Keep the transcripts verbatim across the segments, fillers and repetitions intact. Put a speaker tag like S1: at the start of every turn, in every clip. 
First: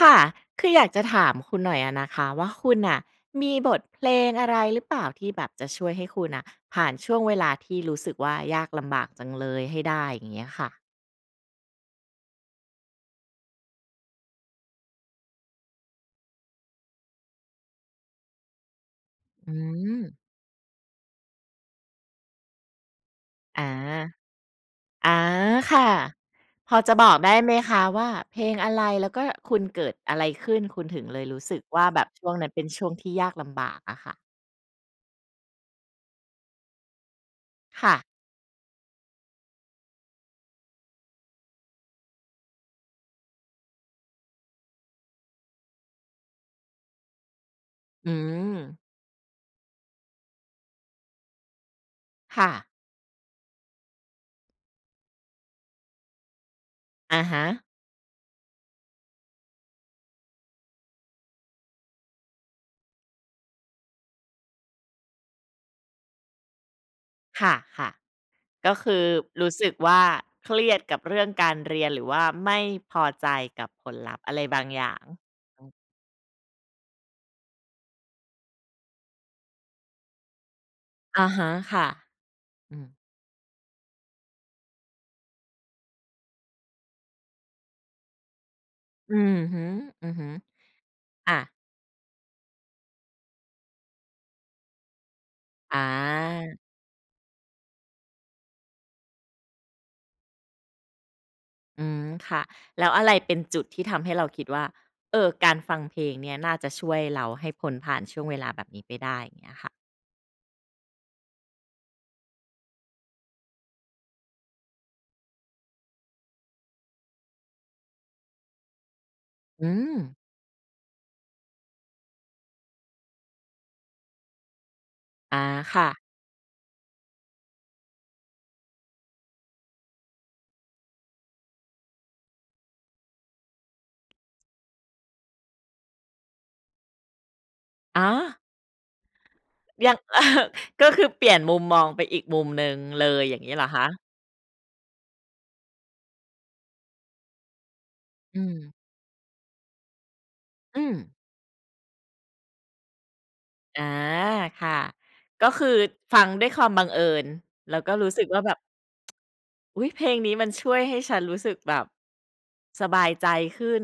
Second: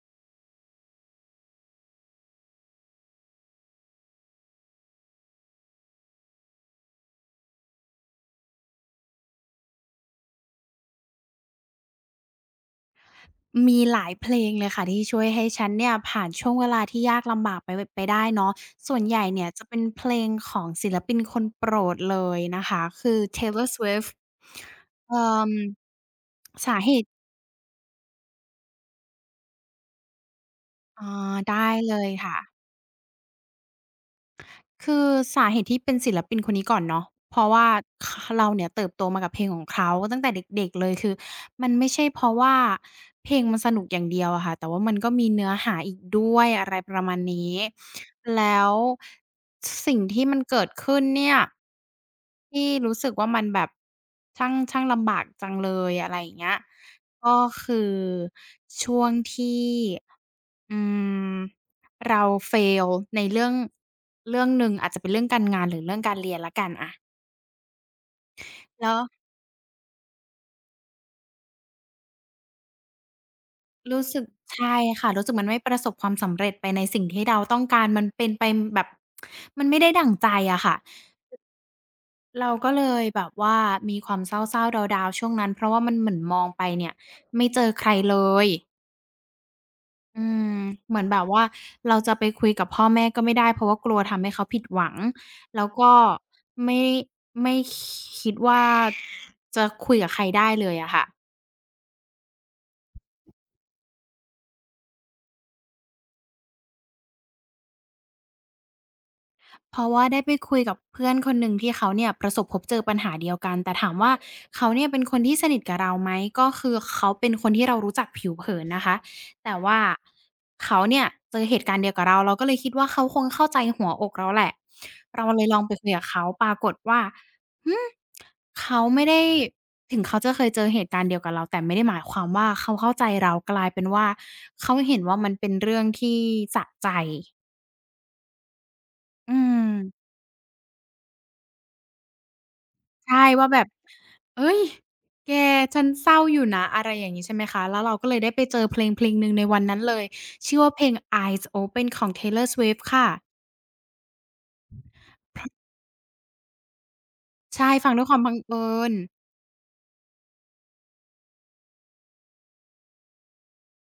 S1: ค่ะคืออยากจะถามคุณหน่อยอะนะคะว่าคุณน่ะมีบทเพลงอะไรหรือเปล่าที่แบบจะช่วยให้คุณน่ะผ่านช่วงเวลาที่รู้สึกว่ายากลำบากจังเลยให้ได้อย่างเงี้ยค่ะ
S2: มีหลายเพลงเลยค่ะที่ช่วยให้ฉันเนี่ยผ่านช่วงเวลาที่ยากลำบากไปวไปได้เนาะส่วนใหญ่เนี่ย
S1: อื
S2: จะเป็นเพลง
S1: ม
S2: ของศิลปินคนโปรดเลยนะคะคือ
S1: อา
S2: Taylor Swift
S1: อา
S2: เอ่อ
S1: ค่ะ พ
S2: สา
S1: อ
S2: เห
S1: จะบ
S2: ตุ
S1: อกได้ไหมคะว่าเพลงอะไรแล้วก็คุณเกิดอะไรขึ้นคุณถึ
S2: อ๋อ
S1: งเลยรู้สึก
S2: ได้
S1: ว่า
S2: เล
S1: แบบ
S2: ย
S1: ช่วง
S2: ค่ะ
S1: นั้นเป็นช่วงที่ยากลำบากอะค่ะ
S2: คือสาเหตุที่เป็นศิลปินคนนี้ก่อนเนาะเพราะว่า
S1: ค่ะ
S2: ขเราเนี่ยเติบโตมากับเพลงของเขาตั้งแต่เด็กๆเลยคือมันไม่ใช่เพราะว่าเพลงมันสนุกอย่างเดียวอะค่ะแต่ว่ามันก็มีเนื้อหาอีกด้วยอะไรประมาณนี้
S1: อืม
S2: แล้วสสิ่งที่มันเกิดขึ้นเนี่ย
S1: ค่ะ
S2: ที่รู้สึกว่ามันแบบช่างช่างลำบากจังเลยอะไรอย่างเงี้ย
S1: อะ
S2: ก็
S1: ฮะ
S2: คือช่วงที่อืม เรา fail ในเรื่องเรื่องหนึ่งอาจจะเป็นเรื่องการงานหรือเรื่องการเรียนแล้วกันอะ
S1: ค่ะๆ ก็
S2: แล้
S1: คื
S2: ว
S1: อรู้สึกว่าเครียดกับเรื่องการเรียนหรือว่าไม่พอใจกับผล
S2: รู้
S1: ลัพ
S2: สึก
S1: ธ์อะไรบาง
S2: ใช่
S1: อย่าง
S2: ค่ะรู้สึกมันไม่
S1: อื
S2: ป
S1: ม
S2: ระสบความสำเร็จไปในสิ่งที่เราต้องการมันเป็นไปแบบมันไม่ได้ดั่งใจอะค่ะ
S1: อะฮะค่ะ
S2: เราก็
S1: อื
S2: เล
S1: ม
S2: ยแบบว่ามีความเศร้าๆดาวๆช่วงนั้นเพราะว่ามันเหมือนมองไปเนี่ยไม่เจอใครเลย
S1: อือฮึอือ
S2: อื
S1: ฮึ
S2: มเหมือนแบบ
S1: อ่า
S2: ว่าเราจะไปคุยกับพ่อแม่ก็ไม่ได้เพราะว่ากลัวทำให้เขาผิดหวังแล้ว
S1: อ
S2: ก็
S1: า
S2: ไม่ไม่คิดว่าจะคุยกับใครได้เลยอะค่ะ
S1: อืมค่ะแล้วอะไรเป็นจุดที่ทำให้เราคิดว่าเออการฟังเพลงเนี่ยน่าจะช่วยเราให้พ้นผ่านช่วงเวลาแบบนี้ไปได้อย่างเงี้ย
S2: เพ
S1: ค่ะ
S2: ราะว่าได้ไปคุยกับเพื่อนคนหนึ่งที่เขาเนี่ยประสบพบเจอปัญหาเดียวกันแต่ถามว่าเขาเนี่ยเป็นคนที่สนิทกับเราไหมก็คือเขาเป็นคนที่เรารู้จักผิวเผินนะคะแต่
S1: อื
S2: ว่า
S1: ม
S2: เขาเนี่ยเจอเหตุการณ์เดียวกับเราเราก็เลยคิดว่าเขาคงเข้าใจหัวอกเราแหละเราเล
S1: อา
S2: ยลองไปคุ
S1: ค่ะ
S2: ยกับเขาปรากฏว่าหืมเขาไม่ได้ถึงเขาจะเคยเจอเหตุการณ์เดียวกับเราแต่ไม่ได้หมายความว่าเขาเข้าใจเรากลายเป็นว่าเขาเห็นว่ามันเป็นเรื่องที่สะใจ
S1: อ๋อ
S2: อื
S1: ยัง
S2: ม
S1: ก็คือเปลี่ยนมุมมองไปอีกมุมหนึ่งเลย
S2: ใช่
S1: อย่าง
S2: ว่า
S1: งี้
S2: แบ
S1: เหร
S2: บ
S1: อคะ
S2: เฮ้ย แก ฉันเศร้าอยู่นะ อะไรอย่างงี้ใช่ไหมคะ แล้วเราก็เลยได้ไป
S1: อืม
S2: เจอเพลงเพลงหนึ่งในวันนั้นเลย ชื่อว่าเพล
S1: อื
S2: ง
S1: ม
S2: Eyes Open ของ Taylor Swift ค่ะ
S1: อาค่ะก็คือฟังด้วยความบังเอิญ
S2: ใช่
S1: แล้ว
S2: ฟัง
S1: ก็
S2: ด้วย
S1: รู้
S2: ความ
S1: สึก
S2: บัง
S1: ว่าแบ
S2: เอิ
S1: บ
S2: ญ
S1: อุ๊ยเพลงนี้มันช่วยให้ฉันรู้สึกแบบสบายใจขึ้น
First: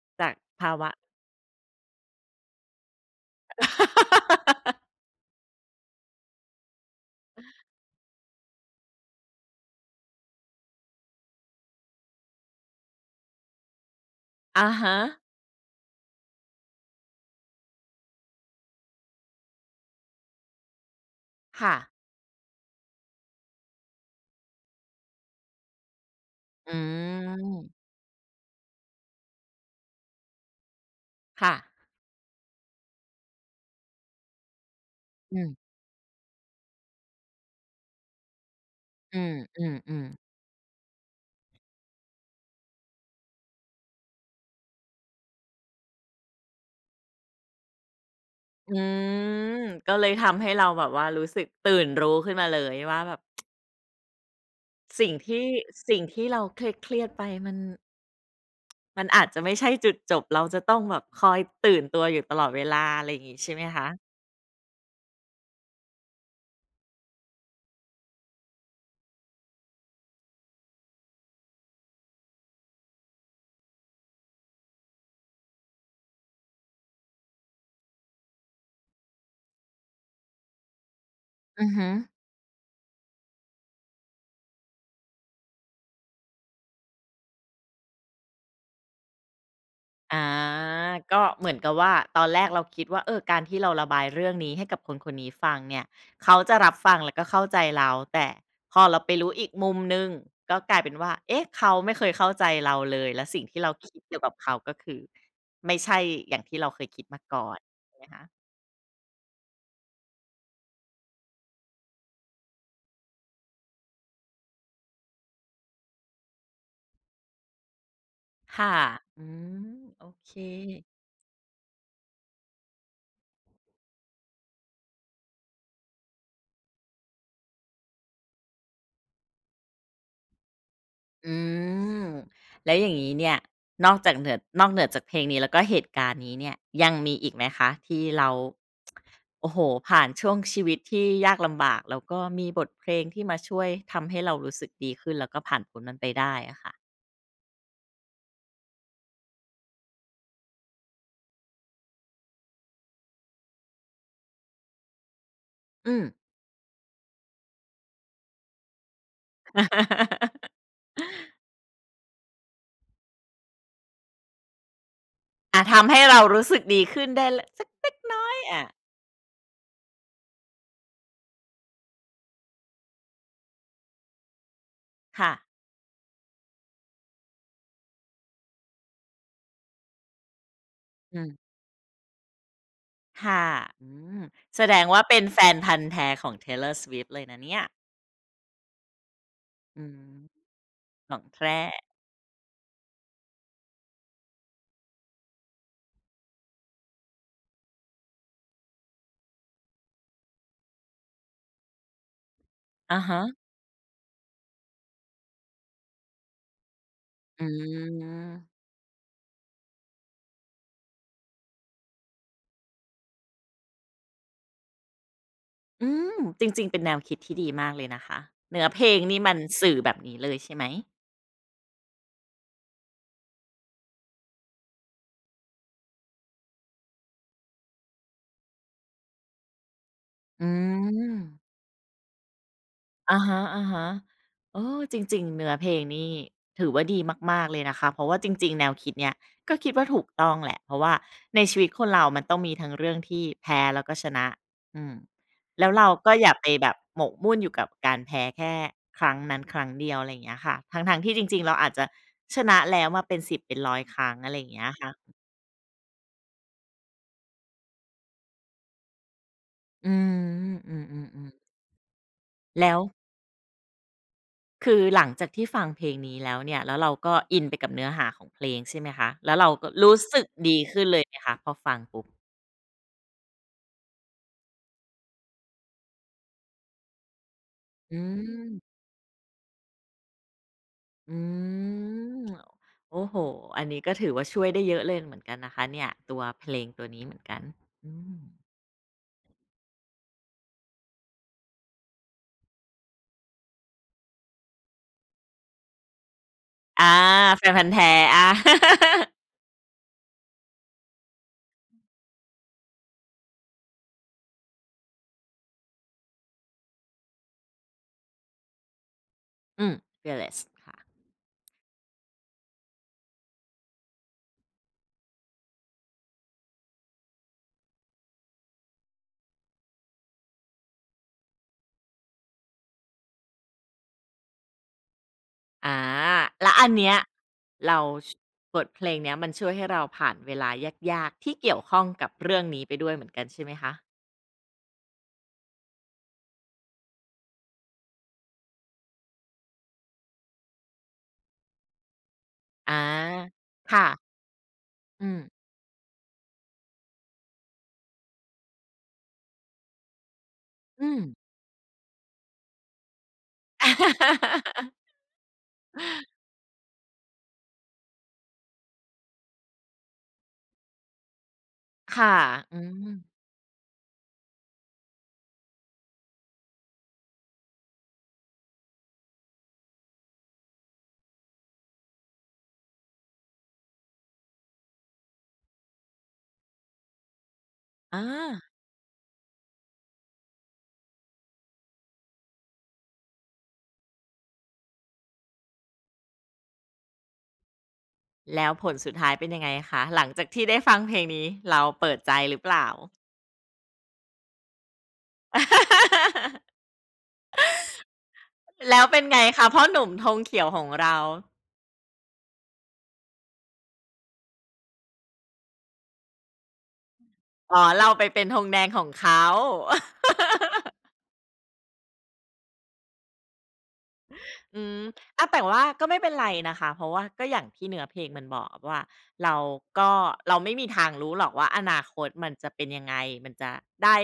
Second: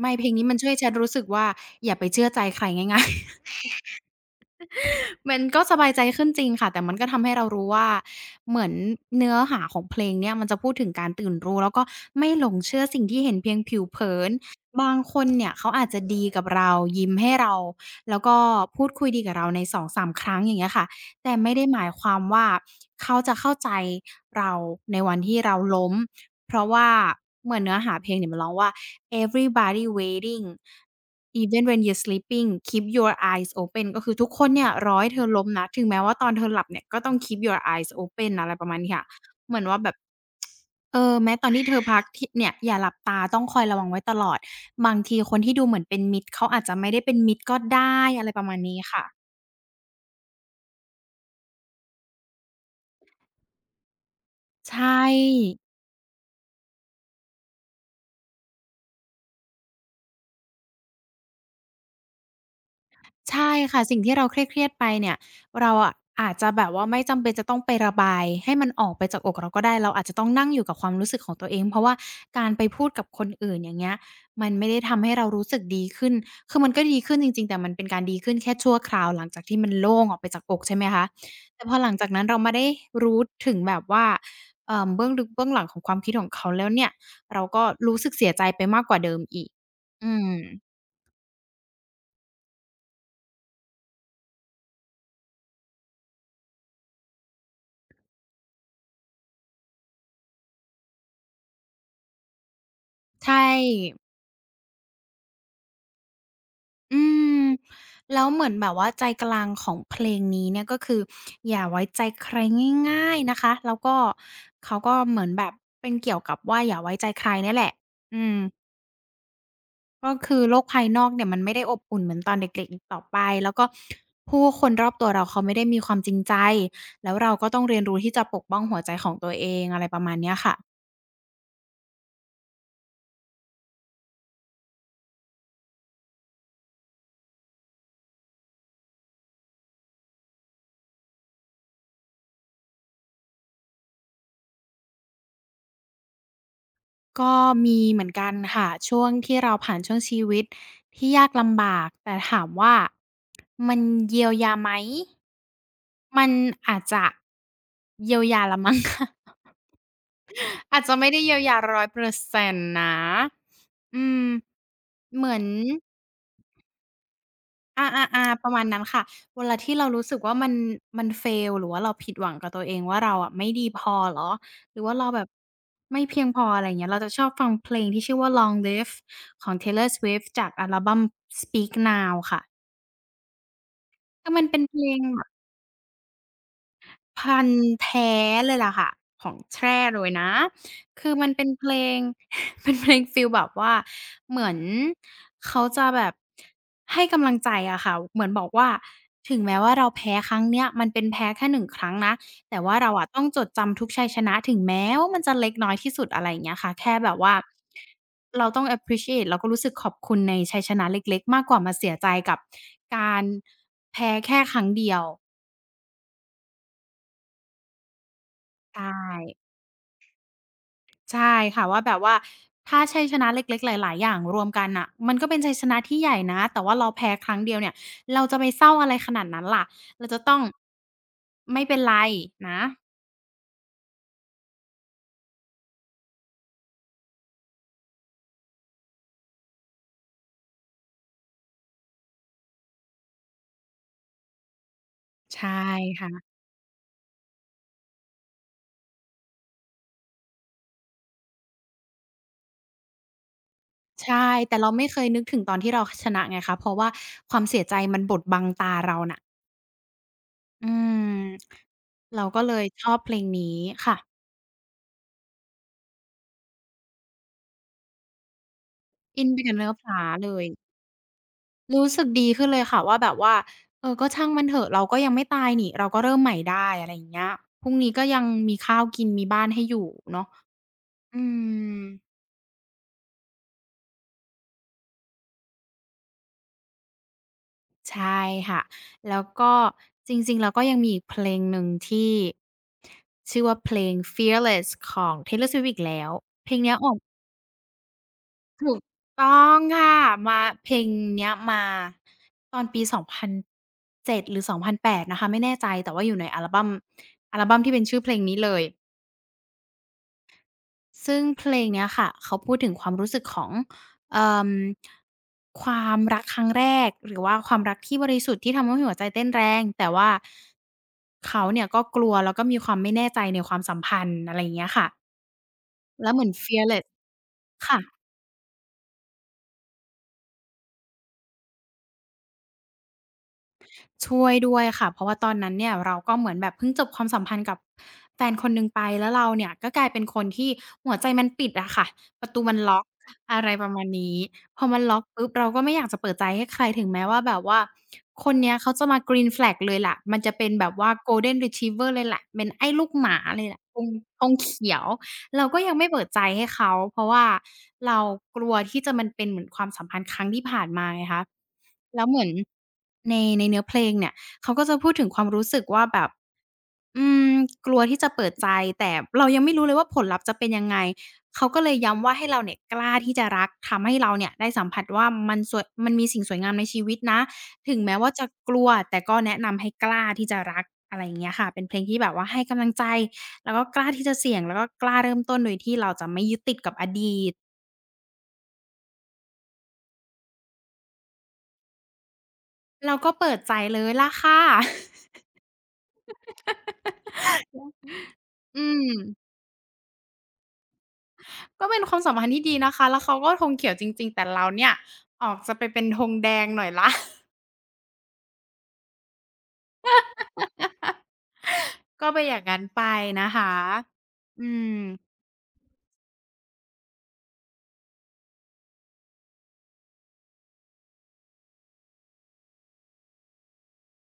S2: ไม่เพล
S1: จา
S2: ง
S1: ก
S2: นี้มันช่วย
S1: ภา
S2: ให้ฉั
S1: วะ
S2: นรู้สึกว่า อย่าไปเชื่อใจใครง่ายๆ มันก็สบายใจขึ้นจริงค่ะแต่มันก็ทำให้เรารู้ว่าเหมือนเนื้อหาของเพลงเนี่ยมันจะพูดถึงการตื่นรู้แล้วก็ไม่หลงเชื่อสิ่งที่เห็นเพียงผิวเผิน
S1: อะ
S2: บาง
S1: ฮะ
S2: คนเนี่ยเขาอาจจะดีกับเรายิ้มให้เราแล้วก็พูดคุยดีกับเราในสองถึงสามครั้งอย่างเงี้ยค่ะ แต่ไม่ได้
S1: ค่ะ
S2: หมายความว่าเขาจะเข้าใจเราในวันที่เราล้มเพราะ
S1: อื
S2: ว่าเหมือนเนื้อ
S1: ม
S2: หาเพลงเนี่ยมันร้องว่า everybody waiting
S1: ค่ะ
S2: even when you're sleeping keep your eyes open ก็คือทุกคนเนี่ยรอให้เธอ
S1: อื
S2: ล้ม
S1: ม
S2: นะถึงแม้ว่าตอนเธอหลับเนี่ยก็ต้อง keep your eyes open อะไรประมาณนี้ค่ะ
S1: อืม
S2: เหมื
S1: อื
S2: อน
S1: ม
S2: ว่าแบ
S1: อื
S2: บ
S1: ม
S2: เออแม้ตอนที่เธอพักที่เนี่ยอย่าหลับตาต้องคอยระวังไว้ตลอดบางทีคนที่ดูเหมือนเป็นมิตรเขาอาจจะไม่ได้เป็นมิตรก็ได้อะไรประมาณ
S1: อื
S2: นี้ค่ะ
S1: มก็เลยทำให้เราแบบว่ารู้สึกตื่นรู้ขึ้นมาเลยว่าแบบ
S2: ใช
S1: สิ่งที่
S2: ่
S1: สิ่งที่เราเครียดๆไปมัน มันอาจจะไม่ใช่จุดจบเราจะต้องแบบคอยตื่นตัวอยู่ตลอดเวลาอะไรอย่างงี้
S2: ใช่
S1: ใช่ไหม
S2: ค่ะ
S1: คะ
S2: สิ่งที่เราเครียดๆไปเนี่ยเราอะอาจจะแบบว่าไม่จำเป็นจะต้องไประบายให้มันออกไปจากอกเราก็ได้เราอาจจะต้องนั่งอยู่กับความรู้สึกของตัวเองเพราะว่าการไปพูดกับคนอื่นอย่างเงี้ยมันไม่ได้ทำให้เรารู้สึกดีขึ้นคือมันก็ดีขึ้นจริงๆแต่มันเป็นการดีขึ้นแค่ชั่วคราวหลังจากที่มันโล่งออกไปจากอกใช่ไหมคะแต่
S1: อื
S2: พ
S1: อ
S2: อห
S1: ฮึ
S2: ลังจากนั้นเรามาได้รู้ถึงแบบว่าเอ่อเบื้องลึกเบื้องหลังของความคิดของเขาแล้วเนี่ยเราก็รู้สึกเสียใจไปมากกว่าเดิมอีกอื
S1: อา
S2: ม
S1: ก็เหมือนกับว่าตอนแรกเราคิดว่าเออการที่เราระบายเรื่องนี้ให้กับคนๆนี้ฟังเนี่ยเขาจะรับฟังแล้วก็เข้าใจเราแต่พอเราไปรู้อีกมุมหนึ่งก็กลายเป็นว่าเอ๊ะเขาไม่เคยเข้าใจเราเลยและ
S2: ใช่
S1: สิ่งที่เราคิดเกี่ยวกับเขาก็คือไม่ใช่อย่างที่เราเคย
S2: อื
S1: คิดมา
S2: ม
S1: ก่อนใช่ไหม
S2: แล้
S1: คะ
S2: วเหมือนแบบว่าใจกลางของเพลงนี้เนี่ยก็คืออย่าไว้ใจใครง่ายๆนะคะแล้วก็เขาก็เหมือนแบบเป็นเกี่ยวกับว่าอย่าไว้ใจใครเนี่ยแหละอืม
S1: ค่ะอืมโอ
S2: ก็
S1: เค
S2: คือโลกภายนอกเนี่ยมันไม่ได้อบอุ่นเหมือนตอนเด็กๆอีกต่อไปแล้วก็ผู้คนรอบตัวเราเขาไม่ได้มีความจริงใจแล้วเราก็ต้องเรียนรู้ที่จะปกป้องหัวใจของตัวเองอะไรประมาณเนี้ยค่ะ
S1: อืมแล้วอย่างนี้เนี่ยนอกจากเหนือนอกเหนือจากเพลงนี้แล้วก็เหตุการณ์นี้เนี่ยยังมีอีกไหมคะที่เราโอ้โหผ่านช่วงชีวิตที่ยากลำบากแล้วก็มีบทเพลงที่มาช่วยทำให้เรารู้สึกดีขึ้นแล้วก็ผ่านพ้นมันไปได้อะค่ะ
S2: ก็มีเหมือนกันค่ะช่วงที่เราผ่านช่วงชีวิตที่ยากลำบากแต่ถามว่ามันเยียวยาไหม
S1: อืม
S2: มันอาจจะเยียวยาละมั้ง ค่ะ อาจจะไม่ได้เยียวยาหนึ่งร้อยเปอร์เซ็นนต์นะอืมเหมือน
S1: อาทำให้เรารู้สึกดีขึ้นได้ละสัก
S2: อ
S1: เล็ก
S2: า
S1: น้อย
S2: ๆๆประมา
S1: อะ
S2: ณนั้นค่ะเวลาที่เรารู้สึกว่ามันมัน fail หรือว่าเราผิดหวังกับตัวเองว่าเราอะไม่ดีพอเหรอหรือว่าเราแบบ
S1: ค่ะ
S2: ไม่เพียงพออะไรอย่างเงี้ยเราจะชอบฟังเพลงที่ชื่อว่า Long Live ของ Taylor Swift จากอัลบัม
S1: อืม
S2: Speak Now ค่ะ
S1: ค่ะอืม
S2: คือมันเป็
S1: แส
S2: นเพ
S1: ด
S2: ล
S1: ง
S2: ง
S1: ว่าเป็
S2: แบ
S1: น
S2: บ
S1: แฟนพันธุ์แท้ของ Taylor Swift เลย
S2: พั
S1: นะ
S2: น
S1: เนี่ย
S2: ธุ์แท้เลยล่ะค่ะของแท้
S1: อืม
S2: เลยนะคื
S1: ข
S2: อ
S1: อง
S2: มันเป็น
S1: แท้
S2: เพลง เป็นเพลงฟีลแบบว่าเหมือนเขาจะแบบให้กำลังใจอะค่ะเหมือนบอกว่าถึงแม้ว่าเราแพ้ครั้งเนี้ยมันเป็นแพ้แค่หนึ่งครั้งนะแต่ว่าเรา
S1: อะ
S2: อะต้
S1: ฮะ
S2: องจดจำทุกชัยชนะถึงแม้ว่ามันจะเล็กน้อยที่สุดอะไรอย่างเงี้ยค่ะแค่แบบว่า
S1: อื
S2: เราต้
S1: ม
S2: อง appreciate เราก็รู้สึกขอบคุณในชัยชนะเล็กๆมากกว่ามาเสียใจกับการแพ้แค่ครั้งเดียว
S1: อืมจริงๆ เป็นแนวคิดที่ดีมากเลยนะคะ เนื้อเพล
S2: ใช่
S1: งนี่มันสื่อแบบนี้เลยใช่ไหม
S2: ใช่ค่ะว่าแบบว่าถ้าชัยชนะเล็กๆหลายๆอย่างรวมกันน่ะมันก็เป็นชัยชนะที่ใหญ่นะแต่ว่าเราแพ้ครั้งเดียวเนี่ยเราจะไปเศร้าอะไรขนาดนั้นล่ะเราจะต้อง
S1: อืม
S2: ไม่เป็นไรนะ
S1: อะฮะๆเออจริงๆเนื้อเพลงนี่ถือว่าดีมากๆเลยนะคะ เพราะว่าจริงๆแนวคิดเนี้ยก็คิดว่าถูกต้องแหละ เพราะว่าในชีวิตคนเรามันต้องมีทั้งเรื่องที่แพ้แล้วก็ชนะอืม
S2: ใช่
S1: แล้วเราก็อ
S2: ค่ะ
S1: ย่าไปแบบหมกมุ่นอยู่กับการแพ้แค่ครั้งนั้นครั้งเดียวอะไรอย่างเงี้ยค่ะทั้งๆที่จริงๆเราอาจจะชนะแล้วมาเป็นสิบเป็นร้อยครั้ง
S2: ใช่
S1: อะไรอย่าง
S2: แต่
S1: เงี้
S2: เรา
S1: ย
S2: ไม่เคย
S1: ค่ะ
S2: นึกถึงตอนที่เราคชนะไงคะเพราะว่าความเสียใจมันบดบังตาเราน่ะ
S1: อืม
S2: อื
S1: อืมอืมอืม
S2: มเราก็เลย
S1: แล้ว
S2: ชอบเพลงนี้ค่ะ
S1: คือหลังจากที่ฟังเพลงนี้แล้วเนี่ยแล้วเราก็อินไปกับเนื้อหาของเพลงใช่ไหมคะ
S2: อิน
S1: แล้ว
S2: ไป
S1: เรา
S2: กับเนื้
S1: ก็
S2: อผ
S1: รู้
S2: ลา
S1: สึก
S2: เลย
S1: ดีขึ้นเลยไหมคะพอฟัง
S2: รู้สึ
S1: ปุ๊
S2: ก
S1: บ
S2: ดีขึ้นเลยค่ะว่าแบบว่าเออก็ช่างมันเถอะเราก็ยังไม่ตายนี่เราก็เริ่มใหม่ได้อะไรอย่างเงี้ยพรุ่งนี้
S1: อื
S2: ก็ยังมีข้า
S1: ม
S2: วกินมีบ้านให้อยู่เนาะอื
S1: อื
S2: ม
S1: มโอ้โฮอันนี้ก็ถือว่าช่วยได้เยอะเลยเหมือนกันนะคะเนี่ยตัวเพลงตัวนี้เหมือนกันอื
S2: ใช่
S1: ม
S2: ค่ะแล้วก็จริงๆแล้วก็ยังมีอีกเพลงหนึ่งที่ชื่อว่าเพลง "Fearless" ของ Taylor Swift อีกแล้วเพลงเนี้ย
S1: อา
S2: ออก
S1: แฟนพันธุ์แท้อา
S2: ถูกต้องค่ะมาเพลงเนี้ยมาตอนปีสองพันเจ็ดหรือสองพันแปดนแปดนะคะไม่แน่ใจแต่ว่าอยู่ในอัลบัมอัลบัมที่เป็นชื่อเพลงนี้เลย
S1: อืม Fearless ค่ะ
S2: ซึ่งเพลงเนี้ยค่ะเขาพูดถึงความรู้สึกของเอ่อความรักครั้งแรกหรือว่าความรักที่บริสุทธิ์ที่ทำให้หัวใจเต้นแรงแต่ว่าเขาเนี่ยก็กลัวแล้วก็มีความไม่แน่ใจในความสัมพันธ์อะไรอย่างเงี้ยค่ะ
S1: อา
S2: แล้วเหมือน
S1: แล้วอัน
S2: fearless
S1: เนี้ยเรา
S2: ค่ะ
S1: ชบทเพลงเนี้ยมันช่วยให้เราผ่านเวลายากๆที่เกี่ยวข้องกับเรื่องนี้ไปด้วยเหมือนกันใช่ไหมคะ
S2: ช่วยด้วยค่ะเพราะว่าตอนนั้นเนี่ยเราก็เหมือนแบบเพิ่งจบความสัมพันธ์กับแฟนคนหนึ่งไปแล้วเราเนี่ยก็กลายเป็นคนที่หัวใจมันปิดอะค่ะประตูมัน
S1: อา
S2: ล็อกอะไรประมา
S1: ค่ะ
S2: ณนี้พอมันล็อก
S1: อืม
S2: ปุ๊บเราก็ไม่อยากจะเปิดใจให้ใครถึงแม้ว่าแบบว่าคนเนี้ยเขาจะมา green flag เลยแหละมันจะเป็นแบบว่า
S1: อืม
S2: golden retriever เลยแหละเป็นไอ้ลูกหมาเลยแหละธงธงเขี ยวเราก็ยังไม่เปิดใจให้เขาเพราะว่าเรากลัวที่จะมันเป็นเหมือนความสัมพันธ์ครั้งที่ผ่านมาไงคะ แล้ว
S1: ค่ะ
S2: เหมือน
S1: อืม
S2: ในในเนื้อเพลงเนี่ยเขาก็จะพูดถึงความรู้สึกว่าแบบอืมกลัวที่จะเปิดใจแต่เรายังไม่รู้เลยว่าผลลัพธ์จะเป็นยังไงเขาก็เลยย้ำว่าให้เราเนี่ยกล้าที่จะรักทำให้เราเนี่ยได้สัมผัสว่ามันสวยมันมีสิ่งสวยงามในชีวิตนะถึงแม้
S1: อา
S2: ว่าจะกลัวแต่ก็แนะนำให้กล้าที่จะรักอะไรอย่างเงี้ยค่ะเป็นเพลงที่แบบว่าให้กำลังใจแล้วก็กล้าที่จะเสี่ยงแล้วก็กล้าเริ่มต้นโดยที่เราจะไม่ยึดติดกับอดีต
S1: แล้วผลสุดท้ายเป็นยังไงคะหลังจากที่ได้ฟังเพลงนี้เราเปิดใจหรือเปล่า
S2: เราก็เปิดใจเลยล่ะค่ะ อื
S1: แล้วเป็นไง
S2: ม
S1: คะพ่อหนุ่มธงเขียวของเรา
S2: ก็เป็นความสัมพันธ์ที่ดีนะคะแล้วเขาก็ธงเขียวจริงๆ แต่เราเนี่ยออกจะไปเป็นธงแดงหน่อยล่ะ
S1: อ๋อเราไปเป็นธงแดงของเขา
S2: ก็ไปนอย่างนั้นไปนะคะอื
S1: อื
S2: ม
S1: มอะแต่ว่าก็ไม่เป็นไรนะคะเพราะว่าก็อย่างที่เนื้อเพลงมันบอกว่าเราก็เราไม่มีทางรู้หรอกว่าอนาคตมันจะเป็นยังไงมันจะได้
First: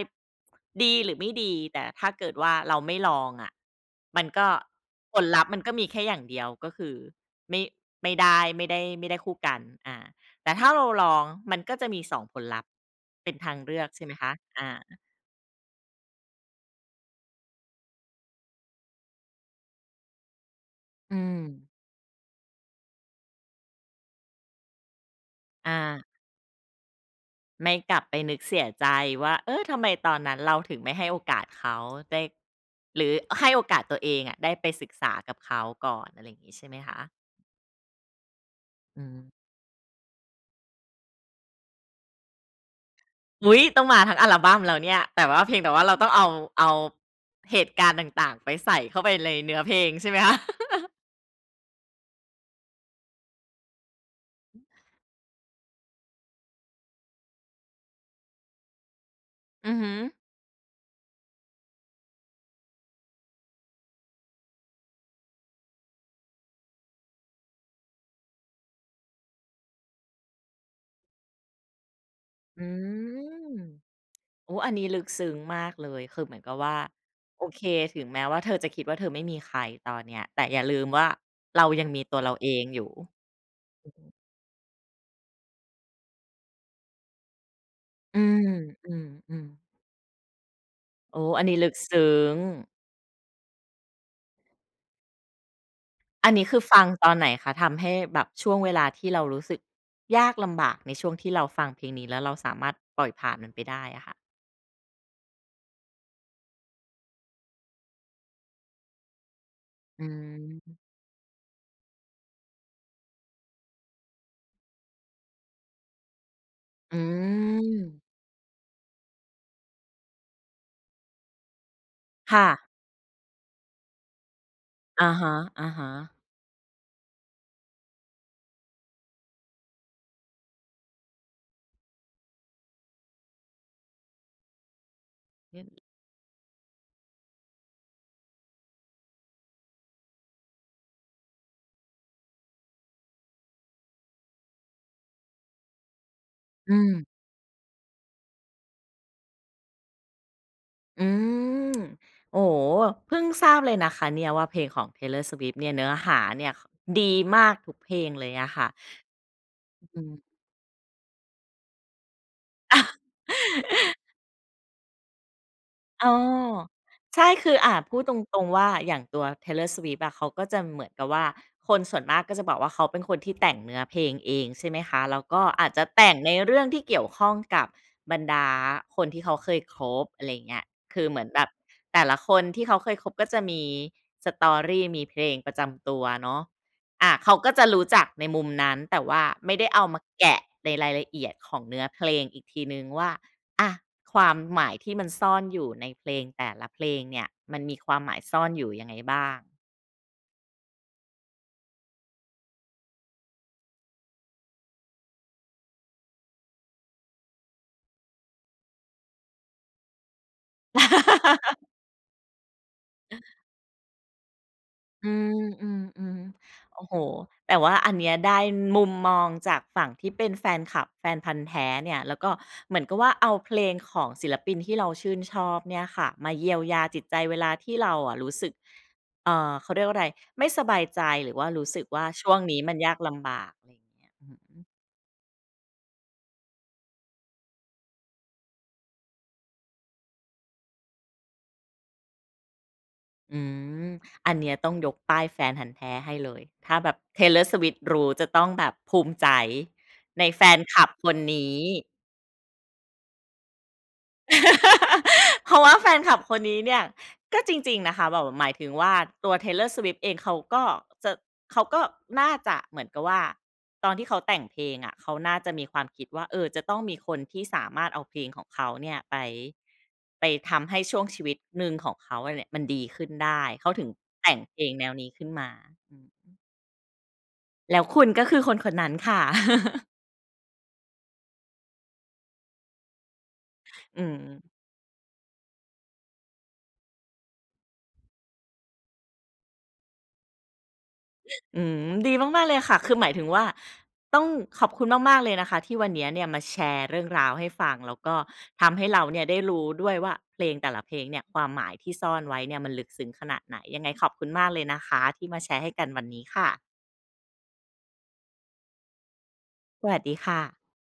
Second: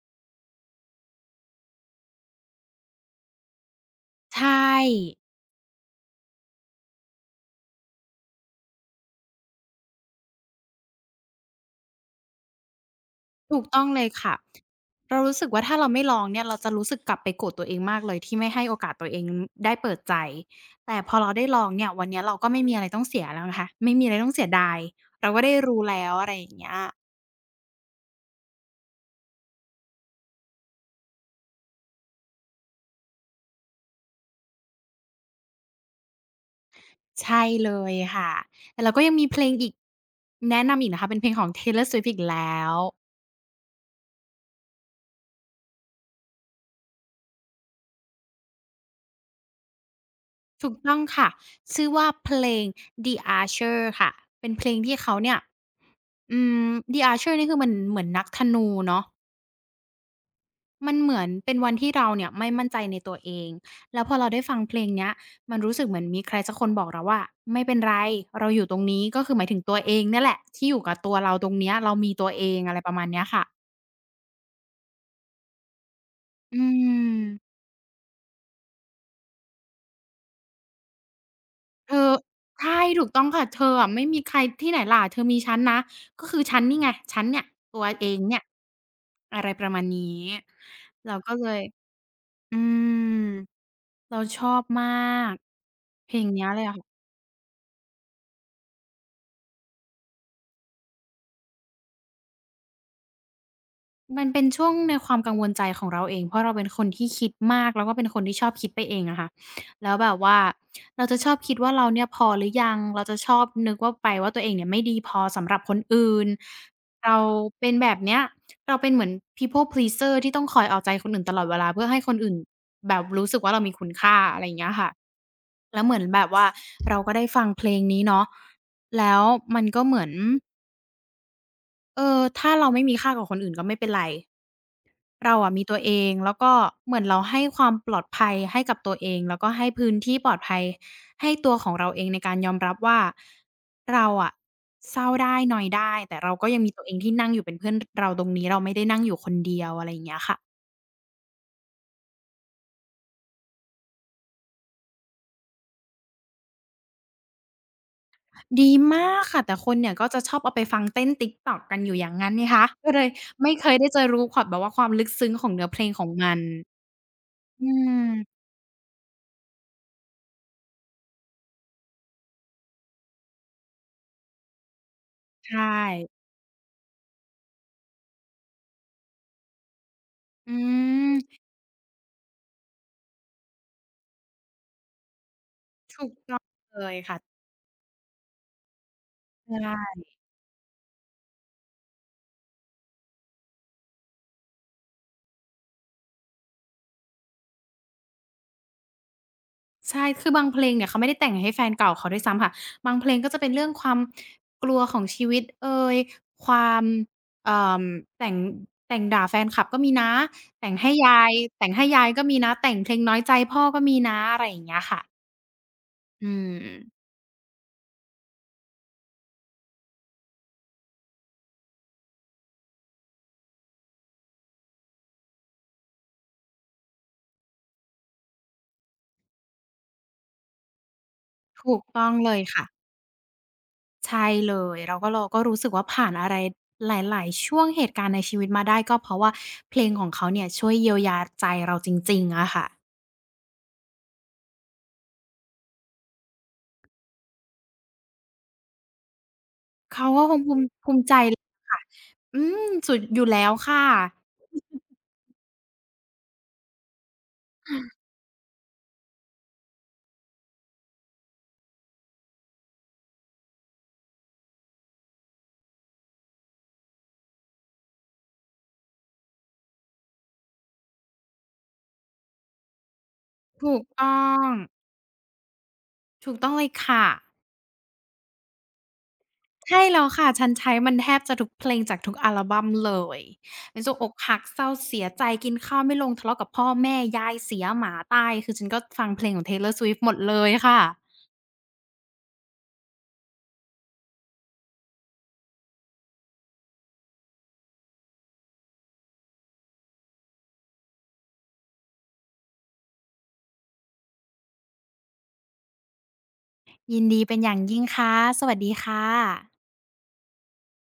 S1: ดีหรือไม่ดีแต่ถ้าเกิดว่าเราไม่ลองอะะมันก็
S2: ใช่
S1: ผลลัพธ์มันก็มีแค่อย่างเดียวก็คือไม่ไม่ได้ไม่ได้ไม่ได้คู่กันอาแต่ถ้าเราลองมันก็จะมีสองผลลัพธ์เป็นทา
S2: ถู
S1: ง
S2: ก
S1: เลื
S2: ต้อ
S1: อ
S2: ง
S1: ก
S2: เล
S1: ใช่
S2: ย
S1: ไหมคะ
S2: ค่ะ
S1: อา
S2: เรารู้สึกว่าถ้าเราไม่ลองเนี่ยเราจะรู้สึกกลับไปโกรธตัวเองมากเลยที่ไม่ให้โอกาสตัวเองได้เปิดใจแต่พ
S1: อื
S2: อเรา
S1: ม
S2: ได้ลองเนี่ยวันเนี้ยเราก็ไม่มีอะไรต้องเสียแล้วนะคะ ไม่มีอะไรต้องเสียดาย เราก็ได้
S1: อา
S2: รู้แล้วอะไรอย่างเงี้ย
S1: ไม่กลับไปนึกเสียใจว่าเออทำไมตอนนั้นเราถึงไม่ให้โอกาสเขาได้หรือให้โอกาสตัวเองอะได้ไปศึกษากับเขาก่อนอะไรอย่างงี้ใช่ไหมคะ
S2: ใช่เลยค่ะแต่เราก็
S1: อื
S2: ยัง
S1: ม
S2: มีเพลงอีกแนะนำอีกนะคะเป็นเพลงของ Taylor Swift อีกแล้ว
S1: อุ๊ยต้องมาทั้งอัลบัมแล้วเนี่ยแต่ว่าเพียงแต่ว่าเราต้องเอาเอาเหตุการณ์ต่างๆไปใส่เข้าไปในเนื้อเพลงใช่ไหมคะ
S2: ถูก ต้องค่ะชื่อว่าเพลง The Archer ค่ะเป็นเพลงที่เขาเนี่ยอืม The Archer นี่คือมันเหมือนนักธนูเนาะ
S1: อือฮึ
S2: มันเหมือนเป็นวันที่เราเนี่ยไม่มั่นใจในตัวเองแล้วพอเราได้ฟังเพลงเนี้ยมันรู้สึกเหมือนมีใครสักคนบอกเราว่าไม่เป็นไรเราอยู่ตรงนี้ก็คือหมายถึงตัวเองเนี่ยแหละที่อยู่กับตัวเราตรงเนี้ยเรามีตัวเอ
S1: อ
S2: ง
S1: อื
S2: อะไรประมาณเนี้ยค่ะ
S1: มโอ้อันนี้ลึกซึ้งมากเลยคือเหมือนกับ
S2: อื
S1: ว่าโอ
S2: ม
S1: เคถึงแม้ว่าเธอจะคิดว่าเธอไม่มีใครตอนเนี้ยแต่อย่าลืมว่าเรายัง
S2: เธ
S1: มี
S2: อ
S1: ตัวเราเอง
S2: ใช่
S1: อยู่
S2: ถูกต้องค่ะเธออะไม่มีใครที่ไหนล่ะเธอมีฉันนะก็คือฉันนี่ไงฉันเนี่ยตัวเอง
S1: อื
S2: เนี่
S1: ม
S2: ย
S1: อืมอ
S2: อะ
S1: ม
S2: ไรประมาณนี้เรา
S1: โอ้
S2: ก็
S1: อั
S2: เล
S1: นนี้
S2: ย
S1: ลึกซึ้ง
S2: อืมเราชอบมากเพลง
S1: อัน
S2: เนี้
S1: นี้
S2: ย
S1: คื
S2: เล
S1: อ
S2: ยอะ
S1: ฟัง
S2: ค่ะ
S1: ตอนไหนคะทำให้แบบช่วงเวลาที่เรารู้สึกยากลำบากในช่วงที่เราฟังเพลงนี้แล้วเราสามารถปล่อยผ่านมันไปได้อะค่ะ
S2: มันเป็นช่วงในความกังวลใจของเราเองเพราะเราเป็นคนที่คิดมากแล้วก็เป็นคนที่ชอบคิดไปเองอะค่ะแล้ว
S1: อื
S2: แบบว่า
S1: ม
S2: เราจะชอบคิดว่าเราเนี่ยพอหรือยังเราจะชอบนึกว่าไปว่าตัวเองเนี่ยไม่ดีพอสำหรับคนอื่น
S1: อื
S2: เราเป็นแบบเนี้
S1: ม
S2: ยเราเป็นเหมือน people pleaser ที่ต้องคอยเอาใจคนอื่นตลอดเวลาเพื่อให้คนอื่น
S1: ค่ะ
S2: แบบรู้สึกว่าเรามีคุณค่าอะไรอย่างเงี้ยค่ะ
S1: อะฮะ
S2: แล้วเหมือนแบ
S1: ๆ
S2: บว่าเราก็ได้ฟังเพลงนี้เนาะแล้วเออถ้าเราไม่มีค่ากับคนอื่นก็ไม่เป็นไร เราอะ
S1: อื
S2: มีตัว
S1: ม
S2: เองแล้วก็เหมือนเราให้ความปลอดภัยให้กับตัวเองแล้วก็ให้พื้นที่ปลอดภัยให้ตัวของเราเองในการยอมรับว่าเราอะเศร้าได้นอยได้แต่เราก็ยังมี
S1: อื
S2: ตัวเองที่
S1: ม
S2: นั่งอยู่เป็นเพื่อนเราตรงนี้เราไม่ได้นั่งอยู่คนเดียวอะไรอย่างเงี้ยค่ะ
S1: อืมโอ้โฮเพิ่งทราบเลยนะคะเนี่ยว่าเพลงของ Taylor Swift เนี่ยเนื้อหาเนี่ยดีมากทุกเพลงเลยอะค่ะ
S2: ดีมากค่ะแต่คนเนี่ย
S1: อื
S2: ก็จะชอ
S1: ม
S2: บเอาไปฟังเต้น TikTok กันอยู่อย่างงั้นไงคะก็เลยไม่เคยได้จะรู้ขอบแบบว่าความลึกซึ้งของเนื้อเพลงขอ
S1: อ๋อ
S2: งมัน
S1: ใช่คือ
S2: อื
S1: อ่าพูดตร
S2: ม
S1: งๆว่าอย่างตัว Taylor Swift อะเขาก็จะเหมือนกับว่าคนส่วนมากก็จะบอกว่าเขาเป็นคนที่แต่งเนื้อเพลงเองใช่ไหมคะแล้วก็
S2: ใช่
S1: อาจจะแต่งในเรื่องที่เกี่ยวข้องกับบรรดาคนที่เขาเคยคบอะไรอย่าง
S2: อื
S1: เงี้ยคือ
S2: ม
S1: เหมือนแบบแต่ละคนที่เขาเคยคบก็จะมี สตอรี่ มีเพลงประจำตัว
S2: ถูก
S1: เนาะ
S2: เลย
S1: อาเขา
S2: ค่ะ
S1: ก็จะรู้จักในมุมนั้นแต่ว่าไม่ได้เอา
S2: ใช่
S1: มาแกะในรายละเอียดของเนื้อเพลงอีกทีหนึ่งว่า อะความหมายที่มันซ่อนอยู่ในเพลงแต่ละเพลงเนี่ยมันมีความหมายซ่อนอยู่ยังไงบ้าง
S2: ใช่คือบางเพลงเนี่ยเขาไม่ได้แต่งให้แฟนเก่าเขาด้วยซ้ำค่ะบางเพลงก็จะเป็นเรื่องความกลัวของชีวิตเอยความเอ่อแต่งแต่งด่าแฟนคลับก็มีนะแต่งให้ยาย แต่งให้ยายก็มีนะแต่งเพลงน้อยใจพ่อก็มีนะอะไรอย่างเงี้ยค่ะ
S1: อืม
S2: อื
S1: ๆ
S2: ม
S1: ๆโอ้โฮแต่ว่าอันเนี้ยได้มุมมองจากฝั่งที่เป็นแฟนคลับแฟนพันธุ์แท้เนี่ยแล้วก็เหมือนกับว่าเอาเพลงของศิลปินที่เราชื่นชอบเนี่ยค่ะมาเยียวยาจิตใจเวลาที่เราอะรู้สึกเอ่อเขาเรียกว่าอะไรไม่สบายใจหรือว่ารู้
S2: ถูก
S1: สึก
S2: ต้
S1: ว่า
S2: องเล
S1: ช่วง
S2: ย
S1: นี้
S2: ค่ะ
S1: มันยากลำบากอะไรอย่างเงี้ย
S2: ใช่
S1: อือฮึ
S2: เลยเราก็เราก็รู้สึกว่าผ่านอะไรหลายๆช่วงเหตุการณ์ในชีวิตมาได้ก็เพราะว่าเพลงของเขาเนี่ยช่วยเยียวยาใจเราจริงๆอะค่ะ
S1: อืม อันเนี้ยต้องยกป้ายแฟนพันธุ์แท้ให้เลย ถ้าแบบ เทเลอร์ สวิฟต์ รู้จะต้องแบบภูมิใจ
S2: เขาก็
S1: ใน
S2: คง
S1: แฟ
S2: ภู
S1: น
S2: มิ
S1: คลับ
S2: ภูมิ
S1: ค
S2: ใจ
S1: น
S2: เลย
S1: นี้
S2: ค่ะ อืมสุดอยู่แล้วค่ะ
S1: เพราะว่าแฟนคลับคนนี้เนี่ยก็จริงๆนะคะแบบหมายถึงว่าตัว Taylor Swift เองเขาก็จะเขาก็น่าจะเหมือนกับว่าตอนที่เขาแต่งเพลงอะะเขาน่าจะมีความคิดว่าเออจะต้องมีคนที่สามารถเอาเพลงของเขาเนี่ยไปไปทำให้ช่วงชีวิตหนึ่งของเขาเนี่ยมันดีขึ้นได้เขา
S2: ถูก
S1: ถึง
S2: ต้อ
S1: แต่ง
S2: ง
S1: เพลงแนวนี้ขึ้นมาอืม
S2: ถูกต้องเลยค่ะ
S1: แล้วคุณก็คือคนคนนั้นค่ะ
S2: ใช่แล้วค่ะ ฉันใช้มันแทบจะทุกเพลงจากทุกอัลบัมเลยเป็นช่วง
S1: อื
S2: อกหัก
S1: ม
S2: เศร้าเสียใจกินข้าวไม่ลงทะเลาะกับพ่อแม่ยายเสียหมาตายคือฉันก็ฟังเพลงของ Taylor Swift หมดเลยค่ะ
S1: อืมดีมากๆเลยค่ะ คือหมายถึงว่าต้องขอบคุณมากๆเลยนะคะที่วันเนี้ยเนี่ยมาแชร์เรื่องราวให้ฟังแล้วก็ทำให้เราเนี่ยได้รู้ด้วยว่าเพลงแต่ละเพลงเนี่ยความหมายที่ซ่อนไว้เนี่ยมันลึกซึ้งขนาดไหนยังไงขอบคุณมากเลยนะคะที่มาแชร์ให้กันวันนี้ค่ะ
S2: ยินดีเป็นอย่างยิ่งค่ะ สวัสดีค่ะ
S1: สวัสดีค่ะ